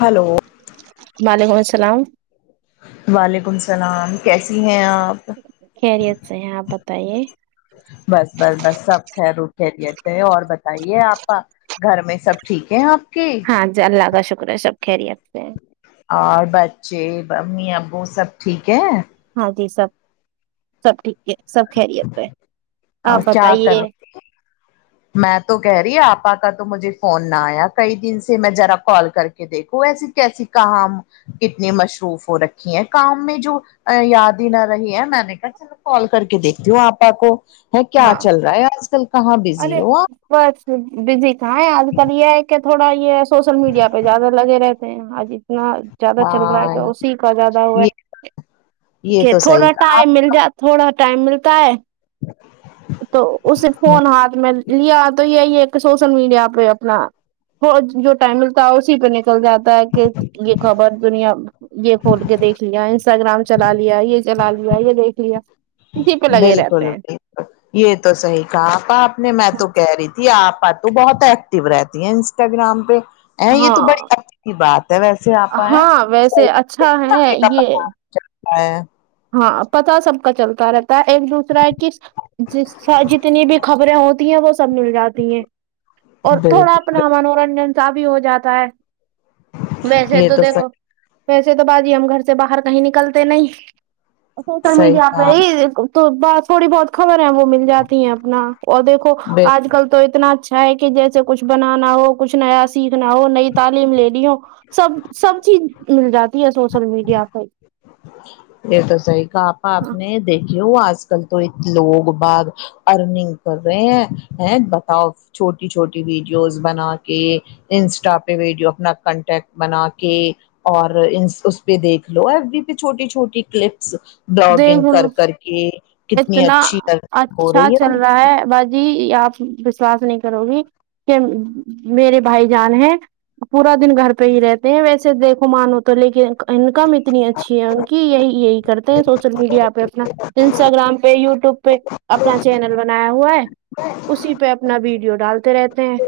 Hello وعلیکم اسلام وعلیکم اسلام کیسی ہیں آپ خیریت سے ہیں آپ بتائیے بس بس بس سب خیر و خیریت سے ہیں اور بتائیے آپا گھر میں سب ٹھیک ہے آپ کے ہاں جی اللہ کا شکر ہے سب خیریت سے ہے اور بچے امی ابو سب ٹھیک ہیں ہاں جی سب سب ٹھیک ہے سب خیریت سے اور کیا کرے میں تو کہہ رہی آپا کا تو مجھے فون نہیں آیا کئی دن سے میں ذرا کال کر کے کہ دیکھو ایسی کیسی کام کتنی مصروف ہو رکھی ہیں کام میں جو یاد ہی نہ رہی ہے میں نے کہ کال کر کے دیکھتی ہوں آپا کو کیا ہاں چل رہا ہے آج کل کہاں بزی ارے ہو آپ؟ بس بزی تھا ہے آج کل یہ کہ تھوڑا یہ سوشل میڈیا پہ زیادہ لگے رہتے آج اتنا زیادہ چل رہا ہے ہاں کیا اسی کا زیادہ ہو ہے یہ یہ کہ تو صحیح تھوڑا کہا ٹائم آپ مل جاتا تھوڑا ٹائم ملتا ہے تو اس فون ہاتھ میں لیا تو یہی ایک سوشل میڈیا پہ اپنا جو ٹائم ملتا ہے اسی چل جاتا ہے کہ یہ خبر دنیا یہ کھول کے دیکھ لیا انسٹاگرام چلا لیا یہ چلا لیا یہ دیکھ لیا اسی پہ لگے بالکل رہتے ہیں بالکل یہ تو صحیح کہا آپا آپ نے میں تو کہہ رہی تھی آپ بہت ایکٹو رہتی ہیں انسٹاگرام پہ ا یہ تو بڑی ہاں اچھی بات ہے ویسے آپ ہاں [unintelligible] ویسے صیح اچھا ہے یہ جتا ہے ہاں پتا سب کا چلتا رہ ایک دوسرا کی جتنی بھی خبریں ہوتی ہیں وہ سب مل جاتی ہیں اور تھوڑا بالکل اپنا بالکل، منورنجن سبھی ہو جاتا ہے ویسے یہ تو دیکھو صحیح ویسے تو باجی ہم گھر سے باہر کہیں نکلتے نہیں [unintelligible] صحیح کہا خبر ہے وہ مل جاتی ہیں اپنا اور دیکھو بالکل آج کل تو اتنا اچھا ہے کہ جیسے کچھ بنانا ہو کچھ نیا سیکھنا ہو نئی تعلیم لینی ہو سب سب چیز مل جاتی ہے سوشل میڈیا پ یہ تو صحیح کہا آپا آپ نے دیکھیے ہو آج کل تو لوگ بعد ارنینگ کر رہے ہیں بتاؤ ہے چھوٹی چھوٹی ویڈیوز بنا کے انسٹا پہ ویڈیو اپنا کنٹیکٹ بنا کے اور اس پہ دیکھلو ایف ڈپہ چھوٹی چھوٹی کلپس بلوکنگ دیکھ لو کر کر کے کتنی اچھی ارننگ ہو رہی ہے [unintelligible] جی آپ وشواس نہیں کرو گی کہ میرے بھائی جان ہیں پورا دن گھر پہ ہی رہتے ہیں ویسے دیکھو مانو تو لیکن انکم اتنی اچھی ہے ان کی یہی یہی کر تے سوشل میڈیا پہ اپنا انسٹاگرام پہ یوٹیوب پہ اپنا چینل بنایا ہوا ہے اسی پہ اپنا ویڈیو ڈالتے رہتے ہیں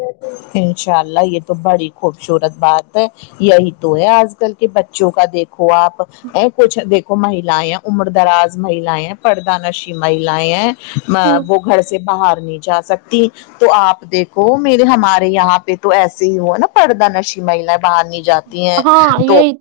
انشاء اللہ یہ تو بڑی خوبصورت بات ہے یہی تو ہے آج کل کے بچوں کا دیکھو آپ ہیں کچھ دیک مہیلاے امر دراز مہیلاے ہیں پردہ نشی مہیلایں ہیں ہ وہ گھر سے باہر نہیں جا سکتی تو آپ دیکھو میرے ہمارے یہاں پہ تو ایسے ہی ہوا نا پردہ نشی مہیلائیں باہر نہیں جاتی ہیں ہاں تو یہی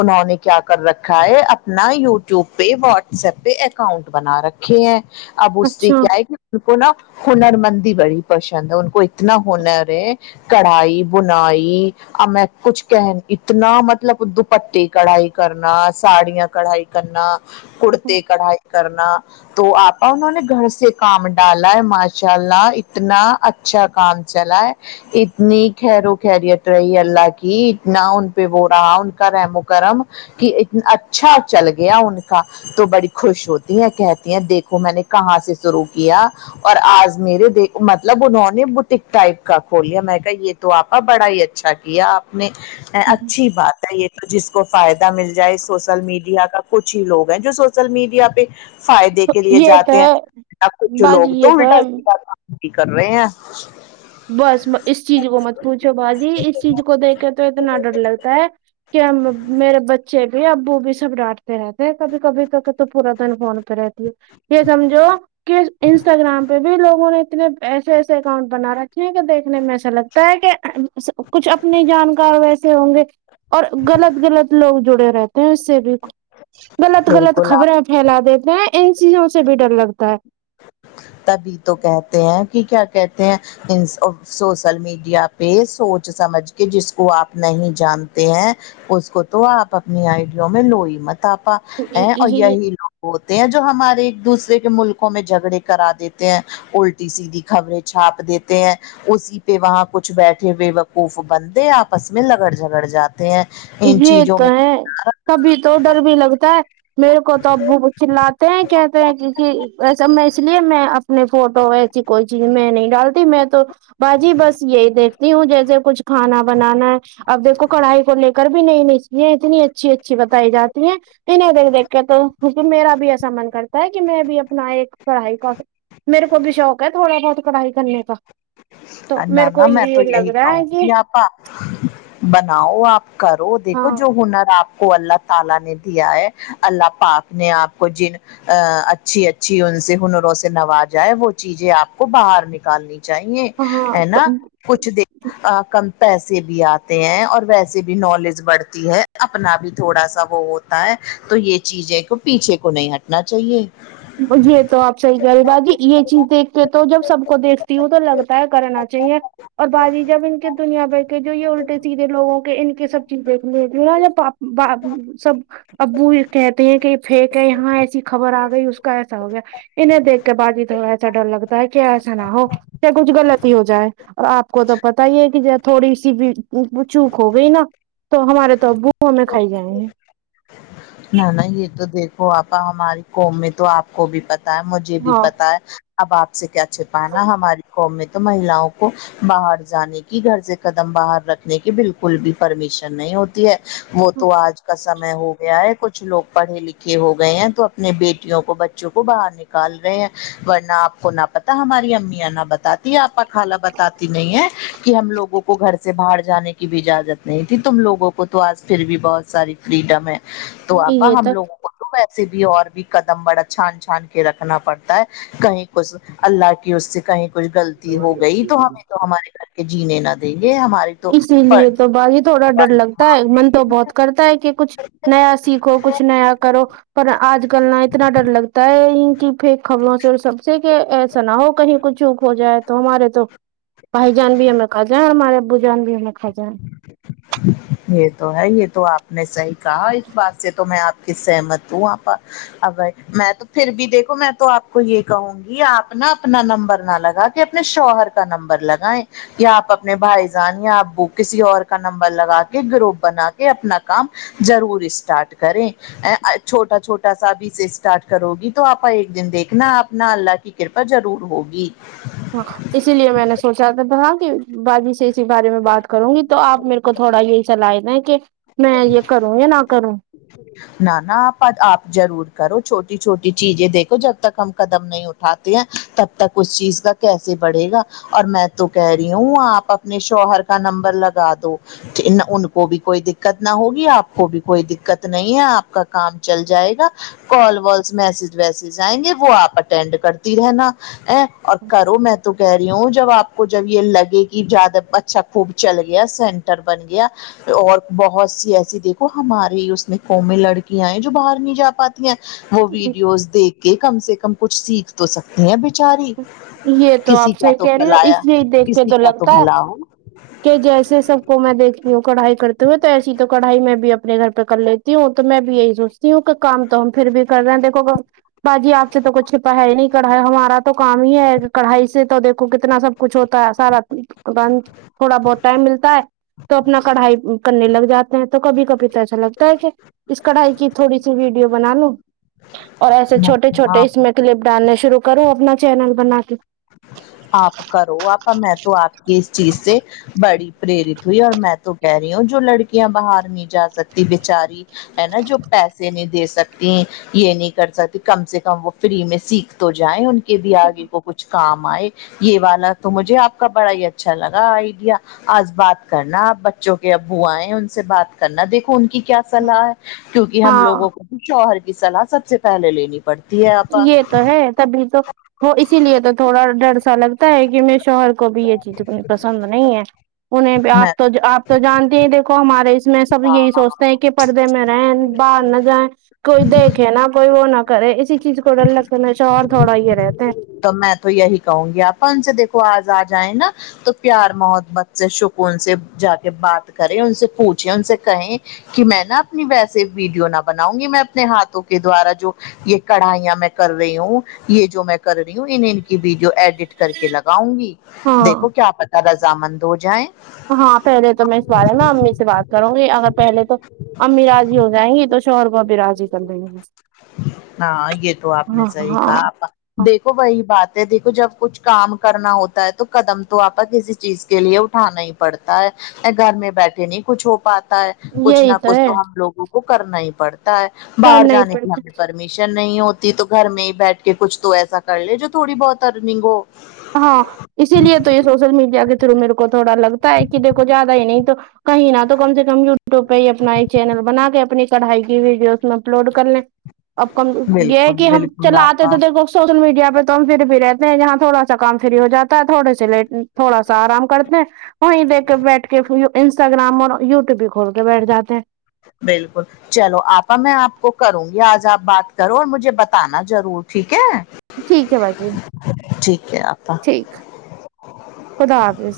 انہوں نے کیا کر رکھا ہے اپنا یو ٹیوب پہ واٹس ایپ پہ اکاؤنٹ بنا رکھا ہیں اب اس سے اچھا کیا ہے کہ ان کو نا ہنر مندی بڑی پسند ہے ان کو اتنا ہنر ہے کڑھائی بھونائی اب میں کچھ کہ اتنا مطلب دوپٹے کڑھائی کرنا ساڑیاں کڑھائی کرنا کرتے کڑھائی کرنا تو آپا انہوں نے گھر سے کام ڈالا ہے ماشاء اللہ اتنا اچھا کام چلائے اتنی خیر و خریت رہی اللہ کی اتنا ان پہ وہ رہا ان کا رحم و کرم کے اچھا چل گیا ان کا تو بڑی خوش ہوتی ہے کہتی ہیں دیکھو میں نے کہاں سے شروع کیا اور آج میرے دیک مطلب انہوں نے ک ٹائپ کا کھول لیا میں کہ یہ تو آپا بڑا ہی اچھا کیا آپ نے اچھی بات ہے یہ جس کو فائدہ مل جائے سوشل میڈیا کا کچھ ہی لوگ ہیں جو سوشل میڈیا پہ فائدے کے لیے یہ تو جاتے ہیں ہے ورنہ کچھ باجی لوگ یہ تو الٹا ہے سیدھا کام کی کر رہے ہیں بس اس چیز کو مت پوچھو باجی اس چیز کو دیکھ کے تو اتنا ڈر لگتا ہے کیا میرے بچے بھی ابو بھی سب ڈانٹتے رہتے ہیں کبھی کبھی کے تو پورا دن فون پہ رہتی ہے یہ سمجھو کہ انسٹاگرام پہ بھی لوگوں نے اتنے ایسے ایسے اکاؤنٹ بنا رکھے کیونکی دیکھنے میں ایسا لگتا ہے کہ کچھ اپنی جانکار ویسے ہوں گے اور غلط غلط لوگ جڑے رہتے ہیں اس سے بھی غلط غلط بالکل آپ خبریں پھیلا دیتے ہیں ان چیزوں سے بھی ڈر لگتا ہے تبھی تو کہتے ہیں کی کیا کہتے ہیں ان سوشل میڈیا پہ سوںچ سمجھ کے جس کو آپ نہیں جانتے ہیں اس کو تو آپ اپنی آئیڈیو میں لو ہی مت آ پا ہیں اور ہے یہی لوگ ہوتے ہیں جو ہمارے ایک دوسرے کے ملکوں میں جھگڑے کرا دیتے ہیں الٹی سیدھی خبریں چھاپ دیتے ہیں اسی پہ وہاں کچھ بیٹھے ہوئے بیوقوف بندے آپس میں لگڑ جگڑ جاتے ہیں ان چیزوں میں تبھی تو ڈر بھی لگتا ہے میرے کو تو ابو چلاتے ہیں کہتے ہیں کی میں اس لیے میں اپنے فوٹو کوئی چیز میں نہیں ڈالتی میں تو باجی بس یہی دیکھتی ہوں جیسے کچھ کھانا بنانا ہے اب دیکھو کڑھائی کو لے کے کر بھی نہیں نچتی ہیں اتنی اچھی اچھی بتائی جاتی ہیں [unintelligible] تو میرا بھی ایسا من کرتا ہے کہ میں بھی اپنا ایک پڑھائی کا میرے کو بھی شوق ہے تھوڑا بہت کڑھائی کرنے کا تو نہ میرے نہ کویہ میں بھی تو لگ یہی رہا کہوں ہے کہ گی بناؤ آپ کرو دیکھو ہاں جو ہنر آپ کو اللہ تعالی نے دیا ہے اللہ پاک نے آپ کو جن اچھی اچھی ان سے ہنروں سے نوازہ ہے وہ چیزیں آپ کو باہر نکالنی چاہیے ہاں ہے تو اب نا کچھ دیکھ کم پیسے بھی اتے ہیں اور ویسے بھی نالج بڑھتی ہے اپنا بھی تھوڑا سا وہ ہوتا ہے تو یہ چیزیں کو پیچھے کو نہیں ہٹنا چاہیے یہ تو آپ صحیح کر رہے باجی یہ چیز دیکھ کے تو جب سب کو دیکھتی ہوں تو لگتا کرنا چاہیے اور باجی جب ان کے دنیا بھر کے جو یہ الٹے سیدھے لوگوں کے ان کے سب چیز دیکھلیتی ہو نا تو سب ابو یہ کہتے ہیکہ فیک ہے یہاں ایسی خبر آ گئی اس کا ایسا ہو گیا انہیں دیکھ کے باجی تھوڑا سہ ڈر لگتا ہے کہ ایسا نہ ہو کچھ غلط ہی ہو جائے اور آپ کو تو پتا ہی ہے کہ تھوڑی سی بھی بھول چوک ہو گئی نا تو ہمارے تو ابو ہمیں کھاہی جاینگے نہ نہ یہ تو دیکھو آپا ہماری قوم میں تو آپ کو بھی پتا ہے مجھ یہ بھی ہاں پتا ہے اب آپ سے کیا چھپانا ہماری قوم میں تو مہیلؤں کو باہر جانے کی گھر سے قدم باہر رکھنے کی بالکل بھی پرمیشن نہیں ہوتی ہے وہ تو آج کا سمے ہوگا کچھ لوگ پڑھے لکھے ہو گئے ہیں تو اپنے بیٹیوں کو بچوں کو باہر نکال رہے ہیں ورنہ آپ کو نہ پتا ہماری امیاں نہ بتاتی اپا خالا بتاتی نہیں ہے کہ ہم لوگوں کو کو گھر سے باہر جانے کی بھی اجازت نہیں تھی تم لوگوں کو تو آج پھر بھی بہت ساری فریڈم ہے تو آپا یہ ہم تو لوگوں کو ویسے بھی اور بھی قدم بڑا چھان چھان کے رکھنا پڑتا ہے کہیں کچھ اللہ کی اس سے کہیں کچھ غلطی ہو گئی تو ہمیں تو ہمارے گھر کے جینے نہ دے اسی لیے تو باجی تھوڑا ڈر لگتا ہے من تو بہت کرتا ہے کہ کچھ نیا سیکھو کچھ نیا کرو پر آج کل اتنا ڈر لگتا ہے کہ پھر خبروں سے سب سے ایسا نہ ہو کہیں کچھ چوک ہو جائے تو ہمارے تو بھائی جان بھی ہمیں کھا جائے ہمارے ابو جان بھی ہمیں کھا جائے یہ تو ہے یہ تو آپ نے صحیح کہا اس بات سے تو میں آپ کی سہمت ہوں آپا ابھائی میں تو پھر بھی دیکھو میں تو آپ کو یہ کہوں گی آپ نا اپنا نمبر نہ لگا اپنے شوہر کا نمبر لگائیں یا آپ اپنے بھائی جان یا آپ ابو کسی اور کا نمبر لگا کے گروپ بنا کے اپنا کام ضرور اسٹارٹ کریں چھوٹا چھوٹا سا بھیے اسٹارٹ کرو گی تو آپ ایک دن دیکھنا اپنا اللہ کی کرپا ضرور ہوگی ہاں اسی لیے میں نے سوچا تھا بھگی بھگی سے اسی بارے میں بات کروں گی تو آپ میرے کو تھوڑا یہ ہی صلاح دے کہ میں یہ کروں یا نہ کروں نہ نہ آپا آپ ضرور کرو چھوٹی چھوٹی چیزیں دیکھو جب تک ہم قدم نہیں ہوتے اٹھاتے ہیں تب تک اس چیز کا کیسے بڑھے گا اور میں تو کہہ رہی ہوں آپ اپنے شوہر کا نمبر لگا دو ان کو بھی کوئی دکت نہ ہوگی آپ کو بھی کوئی دکت نہیں ہے آپ کا کام چل جائے گا کال وس میسج ویسج آئیں گے وہ آپ اٹینڈ کرتی رہنا اور کرو میں تو کہہ رہی ہوں جب آپ کو جب یہ لگے کہ زیادہ اچھا خوب چل گیا سینٹر بن گیا اور بہت سی ایسی دیکھو ہمارے اس قوم میں لڑکیاں ہیں جو باہر نہیں جا پاتی ہیں وہ ویڈیوز دیکھ کہ کم سے کم کچھ سیکھ تو سکتی ہیں بچاری یہ تو کسی آپ کا صحیح تو کہہ رہی ہو پلایا اس لیے دیکھ کے کسی کا تو لگتا ہے بھلا ہو کہ جیسے سب کو میں دیکھتی ہوں کڑھائی کرتے ہوئے تو ایسی تو کڑھائی میں بھی اپنے گھر پہ کر لی تی ہوں تو میں بھی یہی سوچتی ہوں کہ کام تو ہم پھر بھی کر رہے ہیں دیکھو گا باجی آپ سے تو کچھ چھپا ہے ہی نہیں کڑھ ہمارا تو کام ہی ہے کڑھائی سے تو دیکھ کو کتنا سب کچھ ہوتا ہے سارا دکان تھوڑا بہت ٹائم ملتا ہے تو اپنا کڑھائی کرنے لگ جاتے ہیں تو کبھی کبھی تو ایسا لگتا ہے کہ اس کڑھائی کی تھوڑی سی ویڈیو بنا لو اور ایسے چھوٹے چھوٹے ہو اس میں کلپ ڈالنے شروع کرو اپنا چینل بنا کے آپ کرو آپا میں تو آپ کے اس چیز سے بڑی پریرت ہوئی اور میں تو کہہ رہی ہوں جو لڑکیاں باہر نہیں جا سکتی بچاری ہے نا جو پیسے نہیں دے سکتی یہ نہیں کر سکتی کم سے کم وہ فری میں سیکھ تو جائےیں ان کے بھی آگے کو کچھ کام آئے یہ والا تو مجھے آپ کا بڑا ہی اچھا لگا آئیڈیا آج بات کرنا آپ بچوں کے ابو آئے ان سے بات کرنا دیکھو ان کی کیا صلاح کیونکہ ہم ہاں لوگوں کو بھی شوہر کی صلاح سب سے پہلے لینی پڑتی ہے اور یہ تو ہے تبھی تو وہ اسی لیے تو تھوڑا ڈر سا لگتا ہے کہ میں شوہر کو بھی یہ چیز اتنی پسند نہیں ہے انہیں میں آپ تو آپ تو جانتے ہیں دیکھو ہمارے اس میں سب یہی سوچتے ہیں کہ پردے میں رہ باہر نہ جائیں کوئی دیکھے نہا کوئی وہ نہ کرے اسی چیز کو ڈر لگتے شوہر تھوڑا یہ رہتے ہیں تو میں تو یہی کہونگی آپا ان سے دیکھو آج آ جائیں نا تو پیار محبت سے سکون سے جا کے بات کریں ان سے پوچھیں ان سے کہیں کہ میں نا اپنی ویسے ویڈیو نہ بناؤں گی میں اپنے ہاتھوں کے دوارا جو یہ کڑھائیاں میں کر رہی ہوں یہ جو میں کر رہی ہوں انہیں ان کی ویڈیو ایڈٹ کر کے لگاؤں گی ہاں دیکھو کیا پتتا رضا مند ہو جائیں ہاں پہلے تو میں اس بار نا امی سے بات کروں گی اگر پہلے تو امی راضی ہو جائیں گی تو شوہر کو ابھی راضی کر دیں گے ہاں یہ تو آپ نے ہاں صحی ہاں کہا آپا ہاں دیکھو وہی بات ہے دیکھو جب کچھ کام کرنا ہوتا ہے تو قدم تو آپکا کسی چیز کے لیے اٹھانا ہی پڑتا ہے گھر میں بیٹھے نہیں کچھ ہو پاتا ہے کچھ یہی نہ کچھ ہے تو ہم لوگوں کو کرنا ہی پڑتا ہے کر باہر نہیں پڑ [unintelligible] پرمیشن نہیں ہوتی تو گھر میں ہی بیٹھ کے کچھ تو ایسا کر لے جو تھوڑی بہت ارننگ ہو ہاں اسی لیے تو یہ سوشل میڈیا کے تھرو میرے کو تھوڑا لگتا ہے کہ دیکھو زیادہ ہی نہیں تو کہیں نہ تو کم سے کم یوٹیوب پہ ہی اپنا چینل بنا کے اپنی کڑھائی کی ویڈیو اس میں اپلوڈ کر لیں اب کم یہ ہے بالکل کہ ہم بالکل چل آتے آپا تو دیکھو سوشل میڈیا پہ تو ہم پھر بھی رہتے ہیں یہاں تھوڑا سا کام فری ہو جاتا ہے تھوڑے سے لیٹ تھوڑا سا آرام کرتے ہیں وہیں دیکھ کے بیٹھ کے انسٹاگرام اور یوٹیوب بھی کھول کے بیٹھ جاتے ہیں بالکل چلو آپا میں آپ کو کروں گی آج آپ بات کرو اور مجھے بتانا ضرور ٹھیک ہے ٹھیک ہے باجی ٹھیک ہے آپا ٹھیک خدا حافظ